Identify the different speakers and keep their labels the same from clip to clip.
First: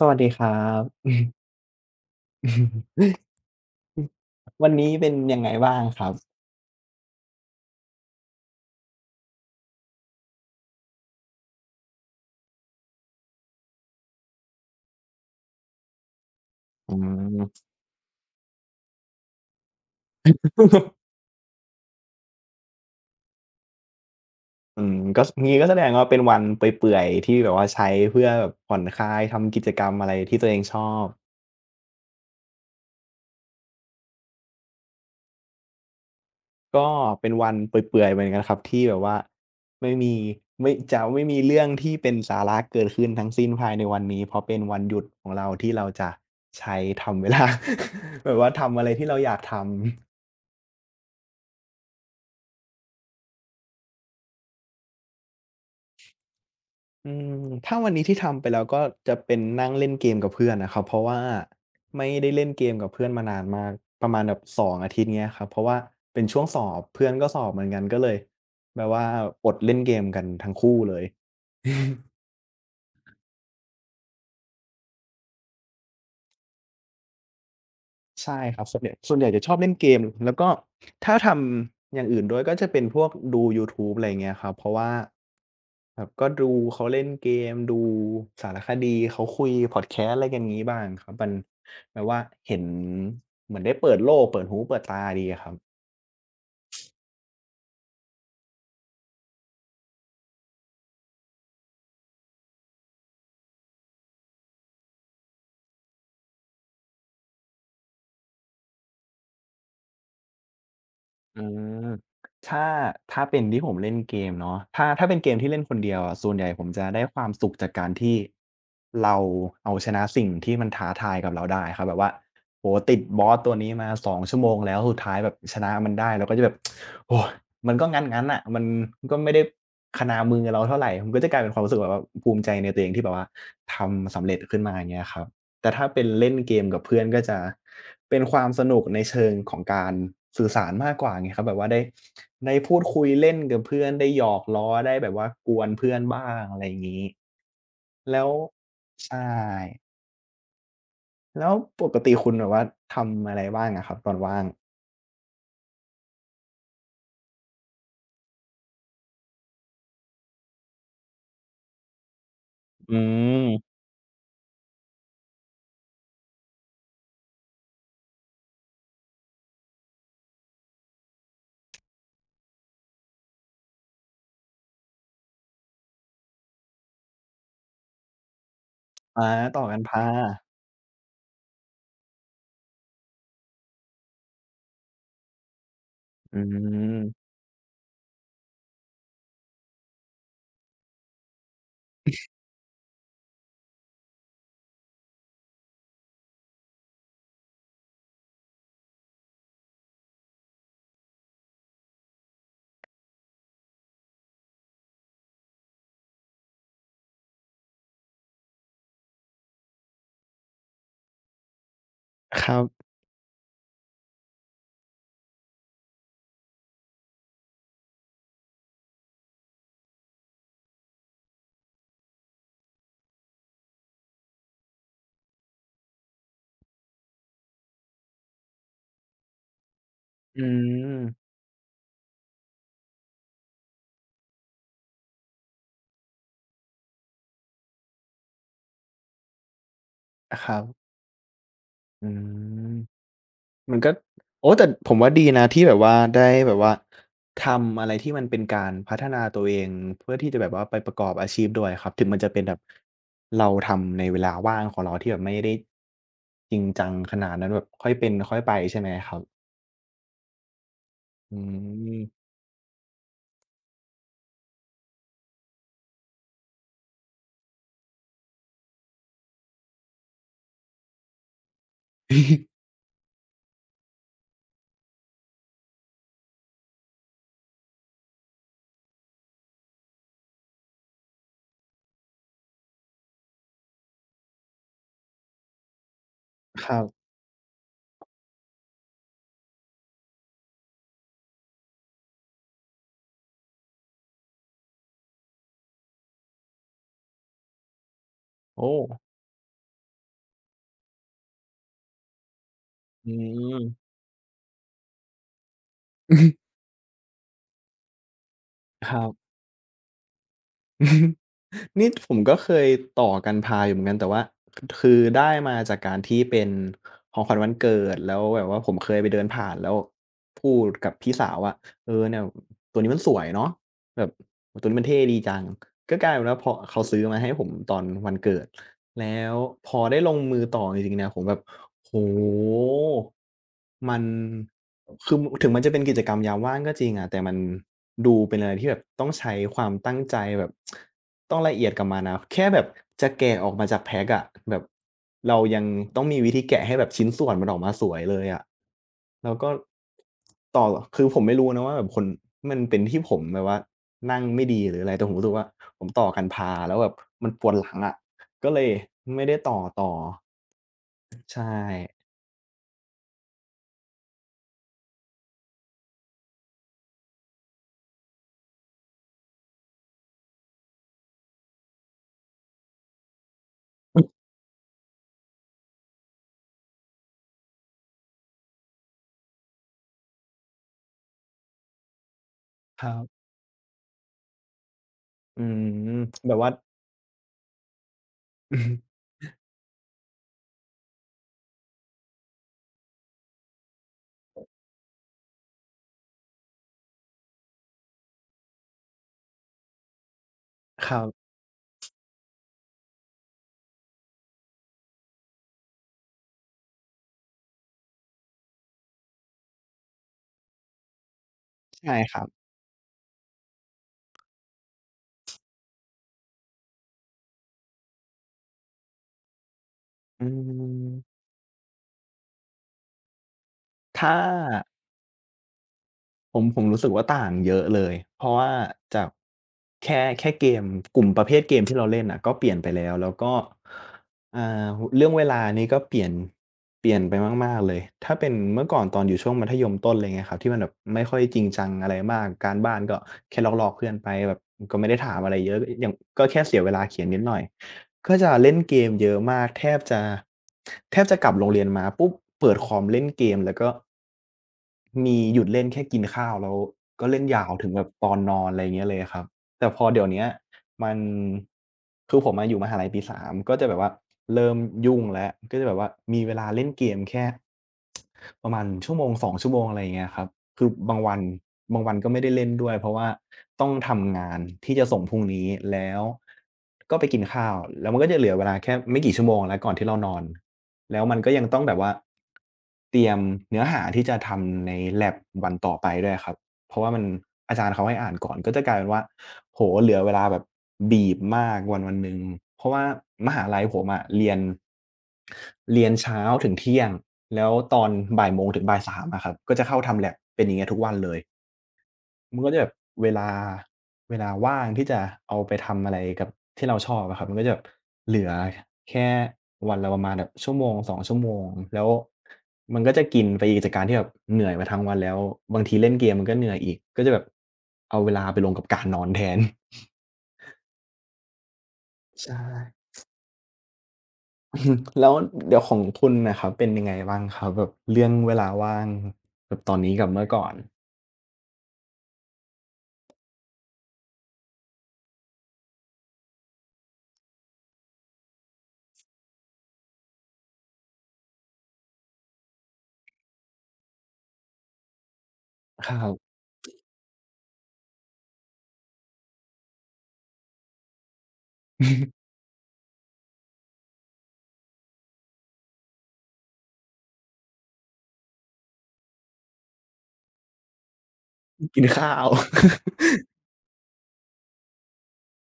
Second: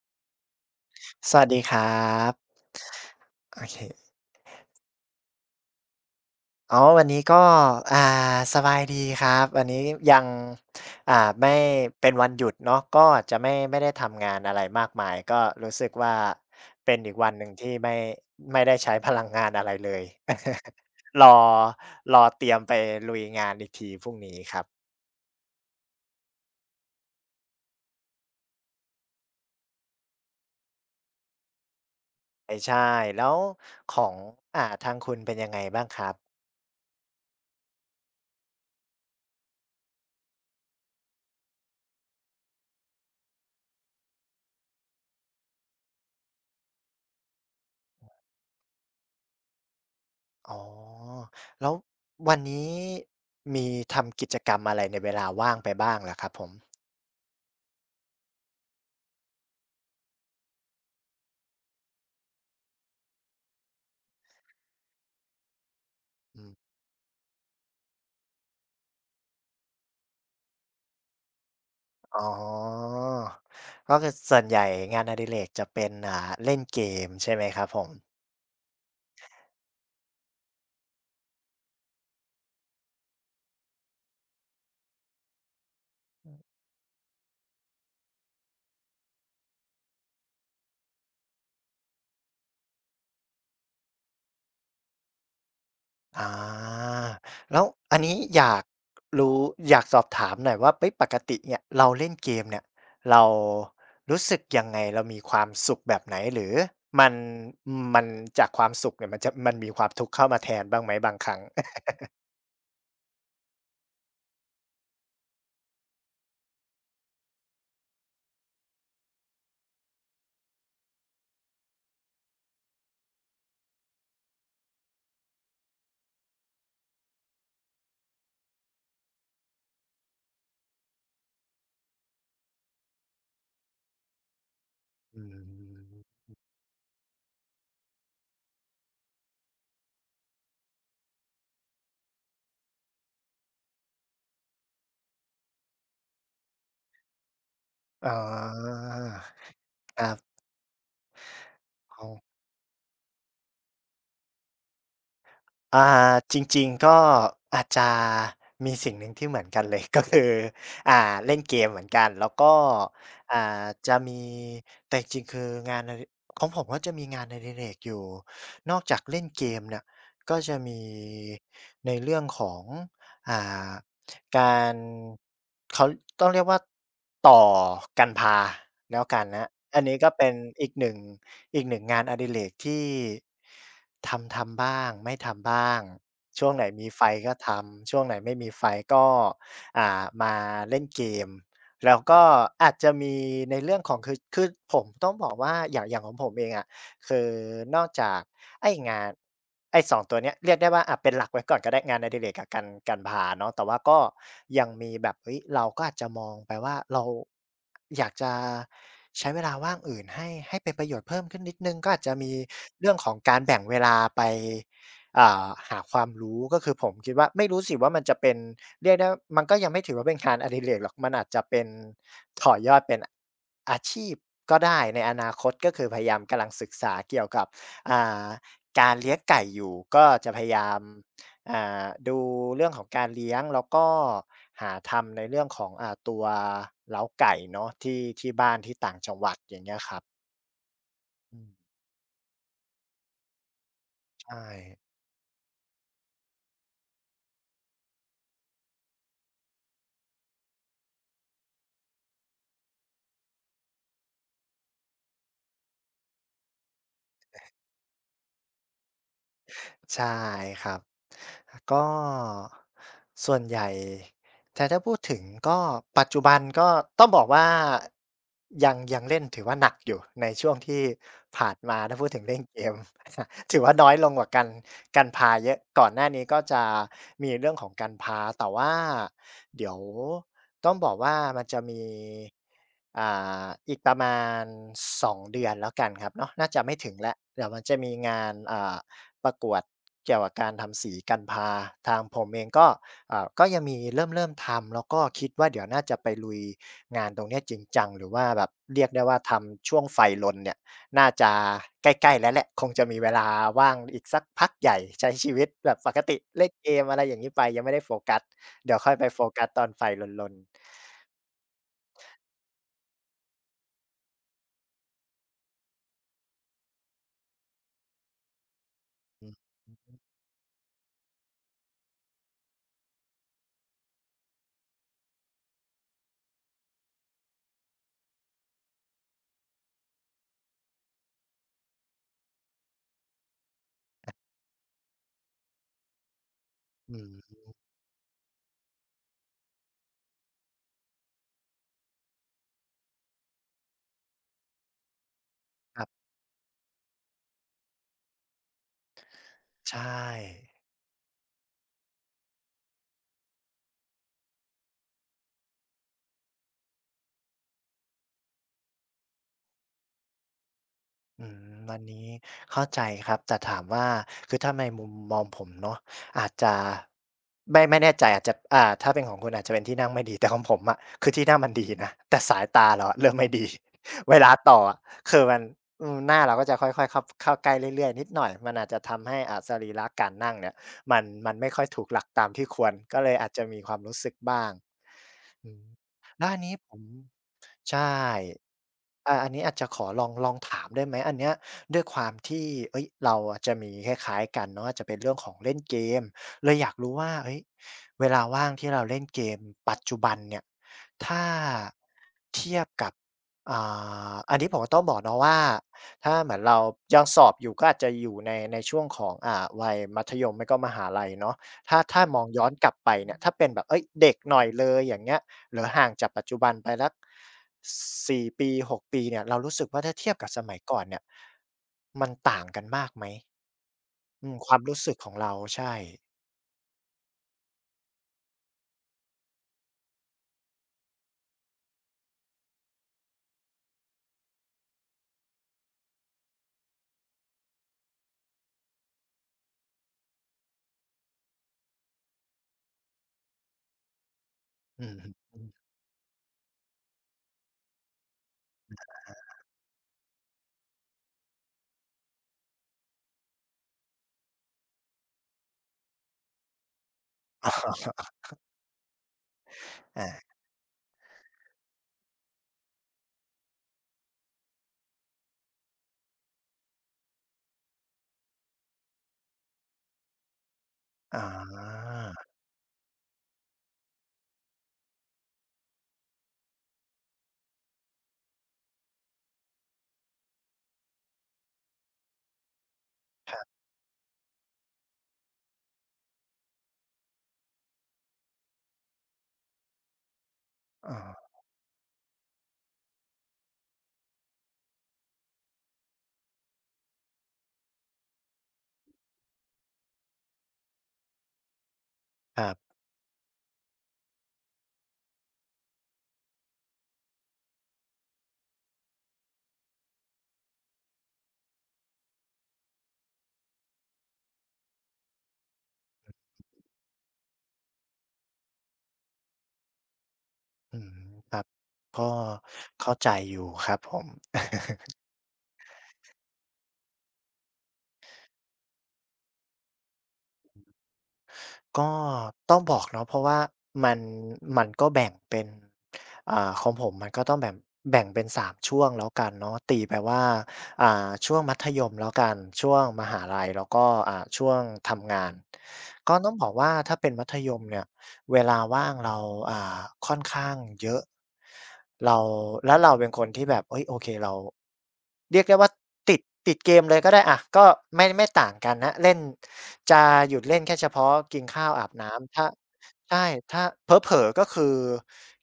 Speaker 1: สวัสดีครับ
Speaker 2: สวัสดีครับ โอเค
Speaker 1: วันนี้เป็นยังไงบ้างครับ
Speaker 2: อ๋อวันนี้ก็อ่าสบายดีครับวันนี้ยังอ่าไม่เป็นวันหยุดเนาะก็จะไม่ได้ทำงานอะไรมากมายก็รู้สึกว่า
Speaker 1: อื
Speaker 2: เป็นอีกวัน
Speaker 1: ม
Speaker 2: หนึ่งที่ไม่ได้ใช้พลังงานอะไรเลย รอรอเตรียมไปลุยงานอีกทีพรุ่งนี้ครับ
Speaker 1: อืมก็งี้ก็แสดงว่าเป็นวันเปื่อยๆที่แบบว่าใช้เพื่อแบบผ่อนคลายทำกิจกรรมอะไรที่ตัวเองชอบ
Speaker 2: ใช่ๆแล้วของทางคุณเป็นยังไงบ้างครับ
Speaker 1: ก็เป็นวันเปื่อยๆเหมือนกันครับที่แบบว่าไม่มีไม่จะไม่มีเรื่องที่เป็นสาระเกิดขึ้นทั้งสิ้นภายในวันนี้เพราะเป็นวันหยุดของเราที่เราจะใช้ทำเวลา แบบว่าทำอะไรที่เราอยากทำ
Speaker 2: อ๋อแล้ววันนี้มีทำกิจกรรมอะไรในเวลาว่างไปบ้างเหรอครับผม
Speaker 1: อืมถ้าวันนี้ที่ทำไปแล้วก็จะเป็นนั่งเล่นเกมกับเพื่อนนะครับเพราะว่าไม่ได้เล่นเกมกับเพื่อนมานานมากประมาณแบบ2องอาทิตย์เงี้ยครับเพราะว่าเป็นช่
Speaker 2: อื
Speaker 1: วง
Speaker 2: ม
Speaker 1: สอบเพื่อนก็สอบเหมือนกันก็เลยแบบว่าอดเล่นเกมกันทั้งคู่เลย
Speaker 2: อ๋อก็คือส่วนใหญ่งานอดิเรกจะเป็นเล่นเกมใช่ไหมครับผม
Speaker 1: ใช่ครับส่วนใหญ่จะชอบเล่นเกมแล้วก็ถ้าทำอย่างอื่นด้วยก็จะเป็นพวกดูยูทูบอะไรอย่างเงี้ยครับเพราะว่าแบบก็ดูเขาเล่นเกมดูสารคดีเขาคุยพอดแคสต์อะไรกันงี้บ้างครับมันแบบว่าเห็นเหมือนได้เปิดโลกเปิดหูเปิดตาดีอะครับ
Speaker 2: อาแล้วอันนี้อยากรู้อยากสอบถามหน่อยว่าเฮ้ยปกติเนี่ยเราเล่นเกมเนี่ยเรารู้สึกยังไงเรามีความสุขแบบไหนหรือมันมันจากความสุขเนี่ยมันจะมันมีความทุกข์เข้ามาแทนบ้างไหมบางครั้ง
Speaker 1: อืมถ้าเป็นที่ผมเล่นเกมเนาะถ้าเป็นเกมที่เล่นคนเดียวอะส่วนใหญ่ผมจะได้ความสุขจากการที่เราเอาชนะสิ่งที่มันท้าทายกับเราได้ครับแบบว่าโอ้โฮติดบอสตัวนี้มา2ชั่วโมงแล้วสุดท้ายแบบชนะมันได้เราก็จะแบบโอ้มันก็งั้นๆน่ะมันก็ไม่ได้คะนามือเราเท่าไรมันก็จะกลายเป็นความรู้สึกแบบว่าภูมิใจในตัวเองที่แบบว่าทำสำเร็จขึ้นมาอย่างเงี้ยค
Speaker 2: อื
Speaker 1: รับ แต่ถ้าเป็น
Speaker 2: ม
Speaker 1: เล่นเกมกับเพื่อนก็จะเป็นความสนุกในเชิงของการสื่อสารมากกว่าไงครับแบบว่าได้พูดคุยเล่นกับเพื่อนได้หยอกล้อได้แบบว่ากวนเพื่อนบ้างอะไรอย่างงี้
Speaker 2: อ๋อ
Speaker 1: แล้วใช่
Speaker 2: ครับ
Speaker 1: แล้วปก
Speaker 2: อ๋อ
Speaker 1: ติคุณแบบว่าทำอะไรบ้างอะครับตอนว่าง
Speaker 2: อ่าจริงๆก็อาจจะมีสิ่งหนึ่งที่เหมือนกันเลย ก็คืออ่าเล่นเกมเหมือนกันแล้วก็
Speaker 1: อื
Speaker 2: อ่า
Speaker 1: ม
Speaker 2: จะมีแต่จริงๆคืองานอดิของผมก็จะมีงานอดิเรกอยู่นอกจากเล่นเกมเนี่ยก็จะมีในเรื่องของอ่าการเขาต้องเรียกว่าต่อกันพาแล้วกัน
Speaker 1: อา
Speaker 2: ครับ
Speaker 1: ต่อกั
Speaker 2: อั
Speaker 1: น
Speaker 2: นนี้
Speaker 1: พา
Speaker 2: ก็เป็นอีกหนึ่ง อีกหนึ่งงานอดิเรกที่ทำบ้างไม่ทำบ้าง
Speaker 1: อื
Speaker 2: ช่วงไหนมีไฟ
Speaker 1: ม
Speaker 2: ก็ทำช่วงไหนไม่มีไฟก็มาเล่นเกมแล้วก็อาจจะมีในเรื่องของคือผมต้องบอกว่าอย่างของผมเองอะ คือนอกจากไอ้งานไอ้2ตัวเนี้ยเรียกได้ว่าอะเป็นหลักไว้ก่อนก็ได้งานอดิเรกกับการพาเนาะแต่ว่าก็ยังมีแบบเฮ้ยเราก็อาจจะมองไปว่าเราอยากจะใช้เวลาว่างอื่นให้เป็นประโยชน์เพิ่มขึ้นนิดหนึ่งก็อาจจะมี
Speaker 1: ครับ
Speaker 2: เรื่องของการแบ่งเวลาไปหาความรู้ก็คือผมคิดว่าไม่รู้สิว่ามันจะเป็น เรียกได้ว่ามันก็ยังไม่ถือว่าเป็นงานอดิเรกหรอกมันอาจจะเป็นต่อยอดเป็นอาชีพก็ได้ในอนาคตก็คือพยายามกำลังศึกษาเกี่ยวกับอ่าการเลี้ยงไก่อยู่ก็จะพ
Speaker 1: อื
Speaker 2: ยายาม
Speaker 1: ม
Speaker 2: ดูเรื่องของการเลี้ยงแล้วก็หาทำในเรื่องของตัวเล้าไก่เนาะที่ที่บ้านที่ต่างจังหวัดอย่างเงี้ยครับ
Speaker 1: ครับ
Speaker 2: อืม
Speaker 1: อืม มันก็
Speaker 2: ใช่
Speaker 1: โอ้แต่ผมว่าดีนะที่แบบว่าได้แบบว่าทำอะไรที่มันเป็นการพัฒนาตัวเองเพื่อที่จะแบบว่าไปประกอบอาชีพด้วยครับถึงมันจะเป็นแบบเราทำในเวลาว่างของเราที่แบบไม่ได้จริงจังขนาดนั้นแบบค่อยเป็นค่อยไปใช่ไหมครับ
Speaker 2: ใช่ครับ
Speaker 1: อื
Speaker 2: ก็
Speaker 1: ม
Speaker 2: ส่วนใหญ่แต่ถ้าพูดถึงก็ปัจจุบันก็ต้องบอกว่ายังเล่นถือว่าหนักอยู่ในช่วงที่ผ่านมาถ้าพูดถึงเล่นเกม ถือว่าน้อยลงกว่ากันการพาเยอะก่อนหน้านี้ก็จะมีเรื่องของการพาแต่ว่าเดี๋ยวต้องบอกว่ามันจะมีอ่อีกประมาณ2เดือนแล้วกันครับเนาะน่าจะ
Speaker 1: ค
Speaker 2: ไม่
Speaker 1: รั
Speaker 2: ถึง
Speaker 1: บ
Speaker 2: แล้วเดี๋ยวมันจะมีงานประกวดเกี่ยวกับการทำสีกันพาทางผมเองก็ก็ยังมีเริ่มทำแล้วก็คิดว่าเดี๋ยวน่าจะไปลุยงานตรงเนี้ยจริงจังหรือว่าแบบ
Speaker 1: โอ้
Speaker 2: เรียกได้ว่าทำช่วงไฟรนเนี่ยน่าจะใกล้ๆแล้วแหละคงจะมีเว
Speaker 1: อื
Speaker 2: ลาว่าง
Speaker 1: ม
Speaker 2: อีกสักพักใหญ่ใช้ชีวิตแบบปกติเล่นเกมอะไรอย่างงี้ไปยังไม่ได้โฟกัสเดี๋ยว
Speaker 1: ค
Speaker 2: ค่อย
Speaker 1: รั
Speaker 2: ไปโฟ
Speaker 1: บ
Speaker 2: กัสตอนไฟรนๆ
Speaker 1: นี่ผมก็เคยต่อกันพาอยู่เหมือนกันแต่ว่าคือได้มาจากการที่เป็นของขวัญวันเกิดแล้วแบบว่าผมเคยไปเดินผ่านแล้วพูดกับพี่สาวว่าเออเนี่ยตัวนี้มันสวยเนาะแบบตัวนี้มันเท่ดีจังก็กลายเป็นว่าพอเขาซื้อมาให้ผมตอนวันเกิดแล้วพอได้ลงมือต่อจริงๆเนี่ยผมแบบ โอ้โฮมันคือถึงมันจะเป็นกิจกรรมยามว่างก็จริง
Speaker 2: อื
Speaker 1: อะ
Speaker 2: ม
Speaker 1: แต่มันดูเป็นอะไรที่แบบต้องใช้ ความตั้งใจแบบต้องละเอียดกับมันอะแค่แบบจะแกะออกมาจากแพ็กอะแบบเรายัง
Speaker 2: ครั
Speaker 1: ต้อง
Speaker 2: บ
Speaker 1: มีวิธีแกะให้แบบชิ้นส่วนมันออกมาสวยเลยอะแล้วก็
Speaker 2: ใช่
Speaker 1: ต่อคือผมไม่รู้นะว่าแบบคนมันเป็นที่ผมแบบว่านั่งไม่ดีหรืออะไรแต่ผมรู้สึกว่าผมต่อกันพาแล้วแบบมันปวดหลังอะ ก็เลยไม่ได้ต่อ
Speaker 2: อื
Speaker 1: ใช่
Speaker 2: มวันนี้เข้าใจครับแต่ถามว่าคือถ้าในมุมมองผมเนาะอาจจะไม่แน่ใจอาจจะถ้าเป็นของคุณอาจจะเป็นที่นั่งไม่ดีแต่ของผมอะคือที่นั่งมันดีนะแต่สายตาเราอะเริ่มไม่ดี เวลาต่ออะคือมันอืมหน้าเราก็จะค่อยๆเข้าใกล้เรื่อยๆนิดหน่อยมันอาจจะทำให้สรีระการนั่งเนี่ยมันไม่ค่อยถูกหลักตามที่ควร
Speaker 1: ครั
Speaker 2: ก็เลย
Speaker 1: บ
Speaker 2: อาจจะมีความรู้สึกบ้าง
Speaker 1: อื
Speaker 2: อืม
Speaker 1: ม
Speaker 2: แล้ว
Speaker 1: แบ
Speaker 2: อั
Speaker 1: บ
Speaker 2: น
Speaker 1: ว่า
Speaker 2: นี้ผม ใช่ อาอันนี้อาจจะขอลองถามได้ไหมอันเนี้ยด้วยความที่เฮ้ยเราอะจะมีคล้ายๆกันเนาะอาจจะเป็นเรื่องของเล่นเกมเลยอยากรู้ว่าเฮ้ยเวลาว่างที่เราเล่นเกมปัจจุบันเนี่ย
Speaker 1: ครั
Speaker 2: ถ้า
Speaker 1: บ
Speaker 2: เทียบกับอ่อันนี้ผมก็ต้องบอกเนาะว่าถ้าเหมือนเรายังสอบอยู่ก็อาจจะอยู่ในช่วงของวัยมัธยมไม่ก็มหาลัยเนาะถ้า
Speaker 1: ใช่
Speaker 2: ถ้า
Speaker 1: ค
Speaker 2: มอ
Speaker 1: รั
Speaker 2: ง
Speaker 1: บ
Speaker 2: ย้อนกลับไปเนี่ยถ้าเป็นแบบเฮ้ยเด็กหน่อยเลยอย่างเงี้ยหรือห่างจากปัจจุบันไปสัก สี่ปีหกปีเนี่ยเรารู้สึกว่าถ้าเทียบ
Speaker 1: อื
Speaker 2: กับสมัยก่อนเนี่ย
Speaker 1: ม
Speaker 2: มันต่างกันมากไหม
Speaker 1: ถ้า
Speaker 2: อืมความรู้สึกของเราใช่
Speaker 1: ผมรู้สึกว่าต่างเยอะเลยเพราะว่าจากแค่เกมกลุ่มประเภทเกมที่เราเล่นอ่ะก็เปลี่ยนไปแล้วแล้วก็อ่าเรื่องเวลานี้ก็เปลี่ยนไปมากๆเลยถ้าเป็นเมื่อก่อนตอนอยู่ช่วงมัธยมต้นอะไรเงี้ยครับที่มันแบบไม่ค่อยจริงจังอะไรมากการบ้านก็แค่ลอกๆเพื่อนไปแบบก็
Speaker 2: อื
Speaker 1: ไม่
Speaker 2: อ
Speaker 1: ได้
Speaker 2: ฮึ
Speaker 1: ถามอะไรเยอะอย่างก็แค่เสียเวลาเขียนนิดหน่อย ก็จะเล่นเกมเยอะมากแทบจะกลับโรงเรียนมาปุ๊บเปิดคอมเล่นเกมแล้วก็มีหยุดเล่นแค่กินข้าวแล้วก็เล่นยาวถึงแบบตอนนอนอะไรอย่างเงี้ยเลยอะครับแต่พอเดี๋ย
Speaker 2: อา
Speaker 1: วเนี้ย มันคือผมอะอยู่มหาลัยปีสามก็จะแบบว่าเริ่มยุ่งแล้วก็จะแบบว่ามีเวลาเล่นเกมแค่ ประมาณชั่วโมงสองชั่วโมงอะไรอย่างเงี้ยครับคือบางวั
Speaker 2: อ๋
Speaker 1: น
Speaker 2: อ
Speaker 1: ก็ไม่ได้เล่นด้วยเพราะว่าต้องทำงานที่จะส่งพรุ่งนี้แล้วก็ไปกินข้าวแล้วมันก็จะเหลือเวลาแค่ไม่กี่ชั่วโมงแล้วก่อนที่เรานอนแล้วมันก็ยังต้องแบบว่าเตรียมเนื้อหาที่จะทำใน lab วันต่อไปด้วยครับ เพราะว่ามันอาจารย์เขาให้อ่านก่อนก็จะกลายเป็นว่าโอ้โฮเหลือเวลาแบบบีบ
Speaker 2: อ
Speaker 1: มากวันหนึ่งเพราะว่ามหาลัยผมอะเรียนเช้าถึงเที่ยงแล้วตอนบ่ายโมงถึงบ่ายสามอะครับก็จะเข้าทำ lab เป็นอย่างเงี้ยทุกวันเลย
Speaker 2: อค
Speaker 1: มัน
Speaker 2: รั
Speaker 1: ก็
Speaker 2: บ
Speaker 1: จะแบบเวลาว่างที่จะเอาไปทำอะไรกับที่เราชอบอะครับมันก็จะแบบเหลือแค่วันละประมาณแบบชั่วโมงสองชั่วโมงแล้วมันก็จะกินไปอีกจากการที่แบบเหนื่อยมาทั้งวันแล้วบางทีเล่นเกมมันก็เหนื่อยอีกก็จะแบบเอาเวลาไปลงกับการนอนแทน
Speaker 2: อืมครับก็
Speaker 1: ใช่
Speaker 2: เข้าใจอยู่ครับผม
Speaker 1: แล้วเดี๋ยวของคุณนะครับเป็นยังไงบ้างครับแบบเรื่องเวลาว่างแบบตอนนี้กับเมื่อก่อน
Speaker 2: ก็ต้องบอกเนาะเพราะว่ามันก็แบ่งเป็นของผมมันก็ต้องแบ่งแบ่งเป็นสามช่วงแล้วกันเนาะตีไปว่าช่วงมัธยมแล้วกันช่วงมหาลัยแล้วก็ช่วงทำงาน
Speaker 1: ครั
Speaker 2: ก็ต้อง
Speaker 1: บ
Speaker 2: บอกว่าถ้าเป็นมัธยมเนี่ย เวลาว่างเราอ่าค่อนข้างเยอะเรา แล้วเราเป็นคนที่แบบเฮ้ยโอเคเราเรียกได้ว่าติดติดเกมเลยก็ได้อะก็ไม่ไม่ต่างกันนะเล่นจะหยุดเล่นแค่เฉพาะกินข้าว
Speaker 1: กิ
Speaker 2: อา
Speaker 1: น
Speaker 2: บ
Speaker 1: ข้าว
Speaker 2: น้ำถ้า ใช่ถ้าเผลอๆก็คือ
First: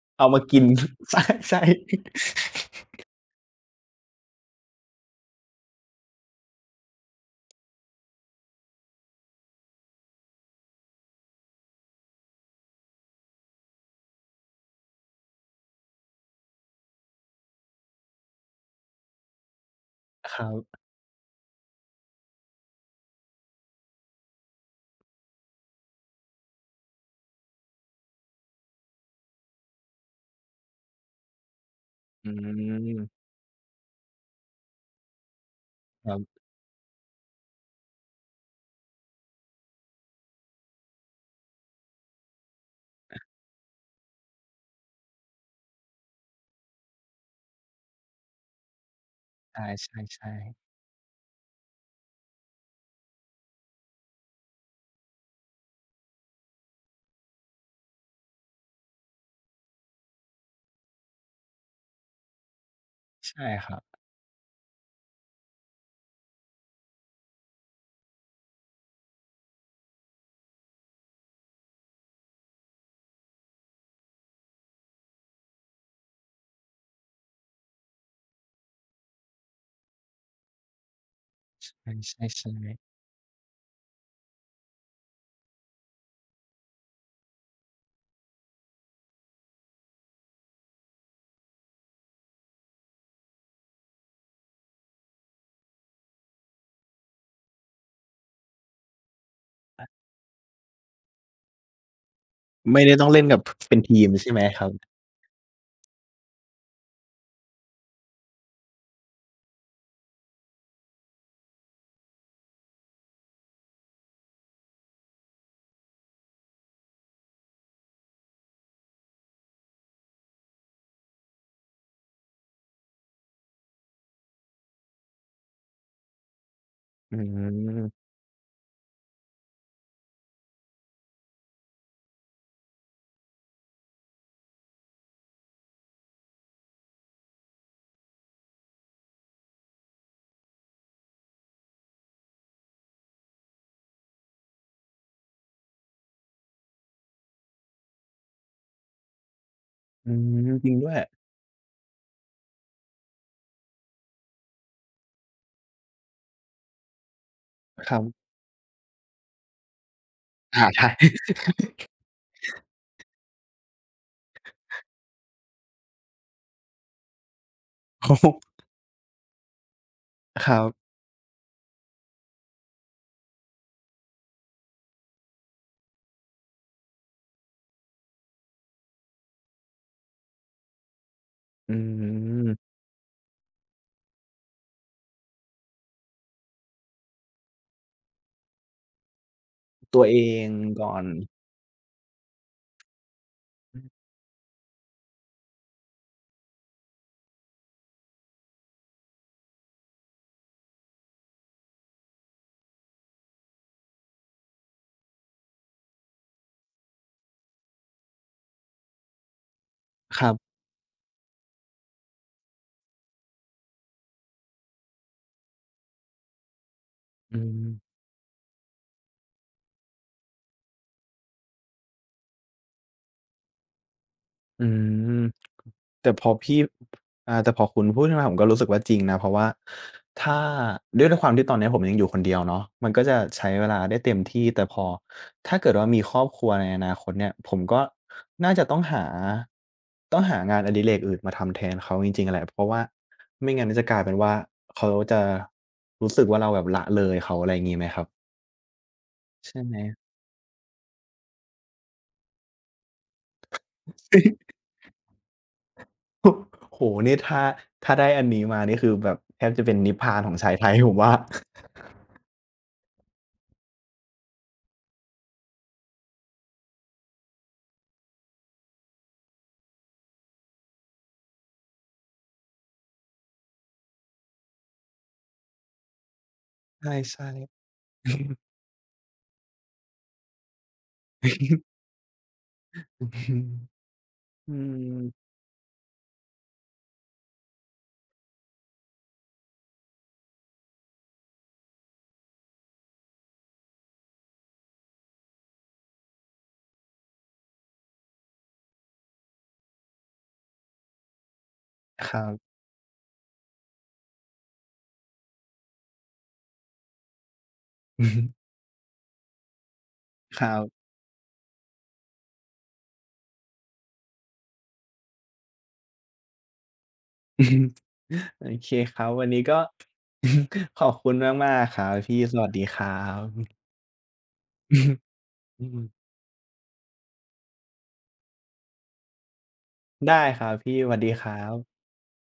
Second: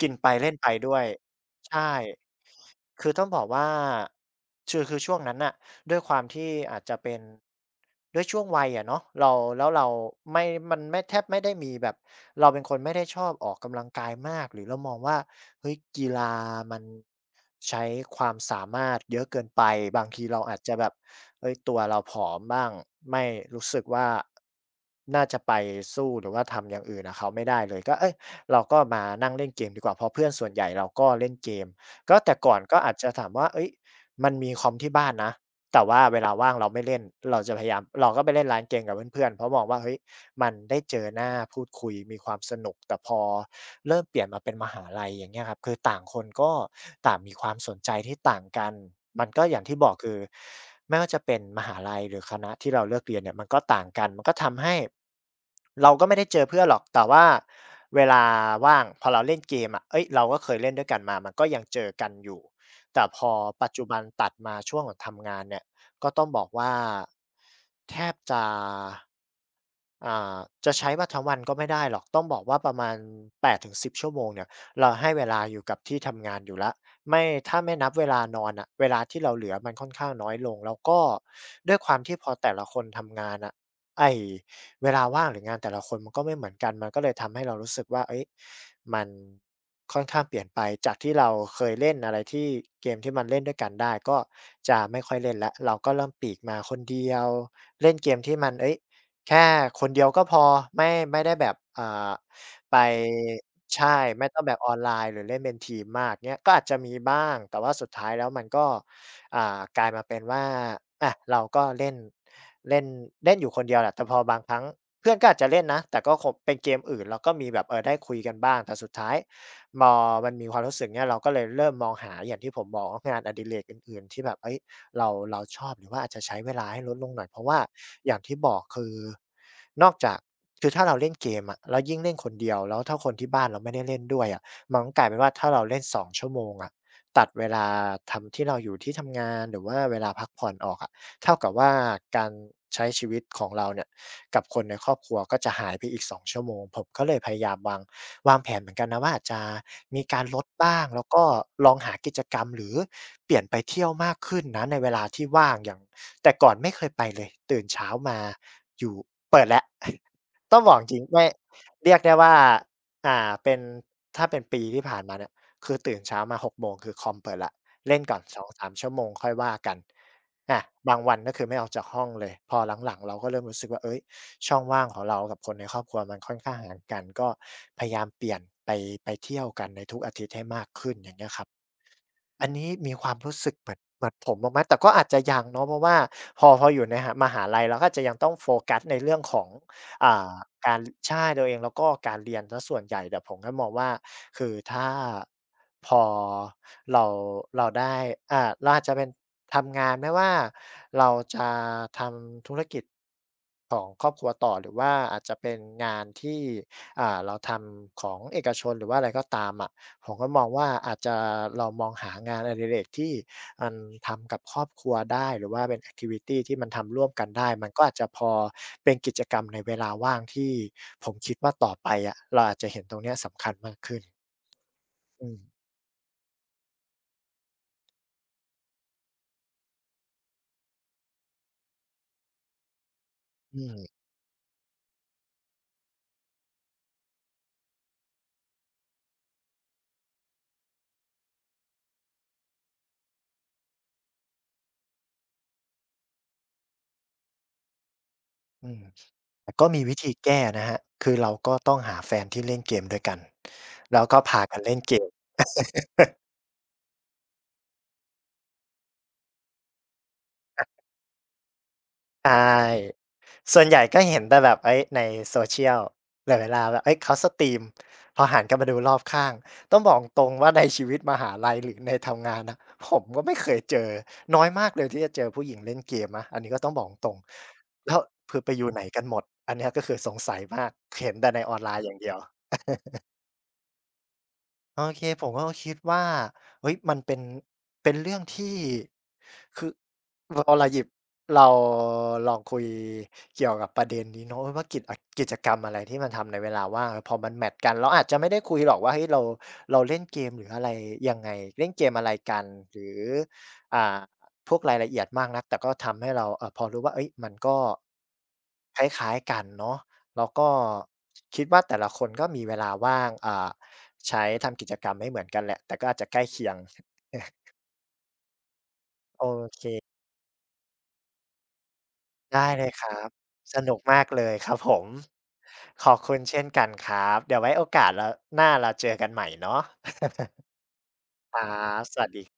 Speaker 2: กินไป
Speaker 1: เอามา
Speaker 2: เล่น
Speaker 1: กิน
Speaker 2: ไปด้วย
Speaker 1: ใช่
Speaker 2: ใช่
Speaker 1: ๆ
Speaker 2: คือต้องบอกว่าคือคือช่วงนั้นน่ะด้วยความที่อาจจะเป็นด้วยช่วงวัยอะเนาะเราแล้วเราไม่มันไม่แทบไม่ได้มีแบบเราเป็นคนไม่ได้ชอบออกกำลังกายมากหรือเรามองว่าเฮ้ยกีฬามันใช้ความสามารถเยอะเกินไปบางที
Speaker 1: ค
Speaker 2: เรา
Speaker 1: รั
Speaker 2: อาจจะ
Speaker 1: บ
Speaker 2: แบบเฮ้ยตัวเราผอมบ้างไม่รู้สึกว่าน่าจะไปสู้หรือว่าทำอย่างอื่นกับเขาไม่ได้เลยก็เฮ้ยเราก็มานั่งเล่นเกมดีกว่าเพราะเพื่อนส่วนใหญ่เราก็เล่นเกม ก็
Speaker 1: อื
Speaker 2: แต่ก่อนก็อาจ
Speaker 1: ม
Speaker 2: จะถามว่าเฮ้ยมันมีคอมที่บ้านนะ แต่ว่า
Speaker 1: ครั
Speaker 2: เวลา
Speaker 1: บ
Speaker 2: ว่างเราไม่เล่น เราจะพยายามเราก็ไปเล่นร้านเกมกับเพื่อนๆ เพราะมองว่าเฮ้ย มันได้เจอหน้าพูดคุยมีความสนุกแต่พอเริ่มเปลี่ยนมาเป็นมหาลัยอย่างเงี้ยครับคือต่างคนก็ต่างมีความสนใจที่ต่างกันมันก็อ
Speaker 1: ใ
Speaker 2: ย่างที่บอกคือ
Speaker 1: ช่ๆๆ
Speaker 2: ไม่ว่าจะเป็นมหาลัยหรือคณะที่เราเลือกเรียนเนี่ยมันก็ต่างกันมันก็ทำให้เราก็ไม่ได้เจอเพื่อนหรอกแต่ว่าเวลาว่างพอเราเล่นเกมอะเฮ้ยเราก็เคยเล่นด้วยกันมามันก็ยังเจอกันอยู่แต่พอ
Speaker 1: ใช่ค
Speaker 2: ปัจ
Speaker 1: รั
Speaker 2: จุบั
Speaker 1: บ
Speaker 2: นตัดมาช่วงของทำงานเนี่ย ก็ต้องบอกว่าแทบจะอ่าจะใช้ว่าทั้งวันก็ไม่ได้หรอกต้องบอกว่าประมาณ8-10ชั่วโมงเนี่ยเราให้เวลาอยู่กับที่ทำงานอยู่แล้วไม่ถ้าไม่นับเวลานอนน่ะเวลาที่เราเหลือมันค่อนข้างน้อยลงแล้วก็ด้วยความที่พ
Speaker 1: ใช่
Speaker 2: อแต่ละค
Speaker 1: ๆๆ
Speaker 2: นทำงานอะไอ้ เวลาว่างหรืองานแต่ละคนมันก็ไม่เหมือนกันมันก็เลยทำให้เรารู้สึกว่าเอ้ยมันค่อนข้างเปลี่ยนไปจากที่เราเคยเล่นอะไรที่เกมที่มันเล่นด้วยกันได้ก็จะไม่ค่อยเล่นแล้วเราก็เริ่มปลีกมาคนเดียวเล่นเกมที่มันเฮ้ยแค่คนเดียวก็พอไม่ไม่ได้แบบไป
Speaker 1: ไม่ได้ต้องเล่นกับเป็น
Speaker 2: ใช่
Speaker 1: ทีม
Speaker 2: ไม่
Speaker 1: ใช่
Speaker 2: ต้
Speaker 1: ไห
Speaker 2: อ
Speaker 1: ม
Speaker 2: งแบบ
Speaker 1: ครั
Speaker 2: อ
Speaker 1: บ
Speaker 2: อนไลน์หรือเล่นเป็นทีมมากเงี้ยก็อาจจะมีบ้างแต่ว่าสุดท้ายแล้วมันก็ กลายมาเป็นว่าอะเราก็เล่นเล่นเล่นอยู่คนเดียวแหละแต่พอบางครั้งเพื่อนก็อาจจะเล่นนะแต่ก็คงเป็นเกมอื่นเราก็มีแบบเออได้คุยกันบ้างแต่สุดท้ายมอมันมีความรู้สึกเนี้ยเราก็เลยเริ่มมองหาอย่างที่ผมบอกว่างานอดิเรกอื่นๆที่แบบเอ้ยเราเราชอบหรือว่าอาจจะใช้เวลาให้ลดลง
Speaker 1: อื
Speaker 2: หน่อย เพราะว่า
Speaker 1: ม
Speaker 2: อย่างที่บอกคือนอกจากคือถ้าเราเล่นเกมอะแล้วยิ่งเล่นคนเดียวแล้วถ้าคนที่บ้านเราไม่ได้เล่นด้วยอะมันก็กลายเป็นว่าถ้าเราเล่นสองชั่วโมงอะ ตัดเวลาทำที่เราอยู่ที่ทำงานหรือว่าเวลาพักผ่อนออกอะเท่ากับว่าการใช้ชีวิตของเราเนี่ยกับคนในครอบครัวก็จะหายไปอีกสองชั่วโมงผมก็เลยพยายามวางวางแผนเหมือนกันนะว่าอาจจะมี
Speaker 1: อื
Speaker 2: การ
Speaker 1: ม
Speaker 2: ลด
Speaker 1: จริง
Speaker 2: บ้าง
Speaker 1: ด้วย
Speaker 2: แล้วก็ลองหากิจกรรมหรือเปลี่ยนไปเที่ยวมากขึ้นนะในเวลาที่ว่างอย่างแต่ก่อนไม่เคยไปเลยตื่นเช้า
Speaker 1: ครับ
Speaker 2: มาอยู่เปิดแล้ว ต้องบอกจริงไม่เรียกได้ว่าอ่าเป็นถ้าเป็นปีที่ผ่านมาเนี่ย คือตื่นเช้ามา6 โมงคือคอมเปิดแล้วเล่น ก่
Speaker 1: โอ้
Speaker 2: อน
Speaker 1: โฮ
Speaker 2: 2-3 ชั่วโมงค่อยว่ากัน
Speaker 1: ค
Speaker 2: อา
Speaker 1: รับ
Speaker 2: บางวันก็คือไม่ออกจากห้องเลยพอหลังๆเราก็เริ่มรู้สึกว่าเฮ้ยช่องว่างของเรากับคนในครอบครัวมันค่อนข้างห่างกันก็พยายามเปลี่ยนไปไปเที่ยวกันในทุกอาทิตย์ให้มากขึ้นอย่างเงี้ยครับ
Speaker 1: อื
Speaker 2: อั
Speaker 1: ม
Speaker 2: นนี้มีความรู้สึกเหมือนเหมือนผมบ้างไหมแต่ก็อาจจะยังเนาะเพราะว่าพอพออยู่ในหะมหาลัยเราก็อาจจะยังต้องโฟกัสในเรื่องของ
Speaker 1: ตัวเอ
Speaker 2: อ่า
Speaker 1: ง
Speaker 2: การ
Speaker 1: ก่อน
Speaker 2: ใช่ตัวเองแล้วก็การเรียนเสียส่วนใหญ่แต่ผมก็มองว่าคือถ้าพอเราเราได้เราอาจจะเป็นทำงานไม่ว่าเราจะทำธุรกิจของครอบครัวต่อหรือว่าอาจจะเป็นงานที่เราทำของเอกชนหรือว่าอะไรก็ตามอะผม
Speaker 1: ค
Speaker 2: ก็
Speaker 1: รั
Speaker 2: มอง
Speaker 1: บ
Speaker 2: ว่าอาจจะเรามองหางานอดิเรกที่ อันทำกับครอบครัวได้หรือว่าเป็นแอกทิวิตีที่มันทำร่วมกัน
Speaker 1: อื
Speaker 2: ได้มั
Speaker 1: ม
Speaker 2: นก็อาจจะพอเป็นกิจกรรมในเวลาว่างที่ผมคิดว่าต่อไปอะเราอาจจะเห็นตรงกันมากขึ้น
Speaker 1: อืม
Speaker 2: อืม
Speaker 1: แต่พอพี่แต่พอคุณพูดขึ้นมาผมก็รู้สึกว่าจริงนะเพราะว่าถ้าด้วยความที่ตอนเนี้ยผมยังอยู่คนเดียวเนาะมันก็จะใช้
Speaker 2: อื
Speaker 1: เว
Speaker 2: ม
Speaker 1: ลาได้เต็มที่แต่พอถ้าเกิดว่ามีครอบครัวในอนาคตเนี่ยผมก็น่าจะต้องหางานอดิเรกอื่นมาทำแทนเขาจริงๆแหละเพราะว่าไม่งั้นจะกลายเป็นว่าเขาจะรู้สึกว่าเราแบบละเลยเขาอะไรงี้ไหมครับ
Speaker 2: อืมแต่
Speaker 1: ใช่
Speaker 2: ก็
Speaker 1: ไหม
Speaker 2: มีวิธีแก้นะครับคือเราก็ต้องหาแฟนที่เล่นเกมด้วยกันแล้วก็พากั นเล่นเกม
Speaker 1: โอ้โฮนี่ถ้าได้อันนี้มานี่คือแบบแทบจะเป็นนิพพานของชายไทยผมว่า
Speaker 2: ใช่ส่วนใหญ่ก็เห็นแต่แบบเอ้ยใน social แต่เวลาแบบเฮ้ยเขาสตรีมพอหันกลับมาดูรอบข้าง ต้องบอกตรงว่าในชีวิตมหาลัยหรือในทำงานนะผมก็ไม่เคยเจอ น้อยมากเลยที่จะเจอผู้หญิงเล่นเกมนะอันนี้ก็ต้องบอ
Speaker 1: ใ
Speaker 2: กตรง
Speaker 1: ช่ๆ
Speaker 2: แล้วคือไปอยู่ไหนกันหมด อันเนี้ยก็คือสงสัยมากเห็นแต่ในออนไล น์อย่างเดียว
Speaker 1: อื
Speaker 2: โอเคผ
Speaker 1: ม
Speaker 2: มก็คิดว่าเฮ้ยมันเป็นเรื่องที่คือพอเราหยิบเราลองคุยเกี่ยวกับประเด็นนี้เนาะว่ากิจอะกิจกรรมอะไรที่มันทำในเวลาว่างเออพอมันแมตช์กันเราอาจจะไม่ได้คุยหรอกว่าเฮ้ยเราเล่นเกมหรืออะไรยังไงเล่นเกมอะ
Speaker 1: ค
Speaker 2: ไร
Speaker 1: รั
Speaker 2: กัน
Speaker 1: บ
Speaker 2: หรืออ่าพวกรายละเอียดมากนักแต่ก็ทำให้เราพอรู้ว่าเฮ้ยมันก็ คล้ายๆกันเนาะแล้ว
Speaker 1: ค
Speaker 2: ก็
Speaker 1: รับ
Speaker 2: คิดว่าแต่ละคนก็มีเวลาว่างใช้ทำกิจกรรมไม่เหมือนกันแหละแต่ก็อาจจะใกล้เคียง
Speaker 1: โอเคครับ
Speaker 2: โอ
Speaker 1: วันนี้ก็
Speaker 2: เค
Speaker 1: ขอบคุณมาก ๆ ครับพี่ส
Speaker 2: ได้
Speaker 1: วัสดี
Speaker 2: เลย
Speaker 1: ค
Speaker 2: ค
Speaker 1: รั
Speaker 2: รับส
Speaker 1: บ
Speaker 2: นุกมากเลยครับผม
Speaker 1: อื
Speaker 2: ข
Speaker 1: ม
Speaker 2: อบคุณเช่นกันครับเดี๋ยวไว้โอกาสแล้วหน้าเราเจอกันใหม่เนาะ
Speaker 1: ได้ครับพี่สวัสดีค
Speaker 2: ค
Speaker 1: รั
Speaker 2: รั
Speaker 1: บ
Speaker 2: บสวัสดี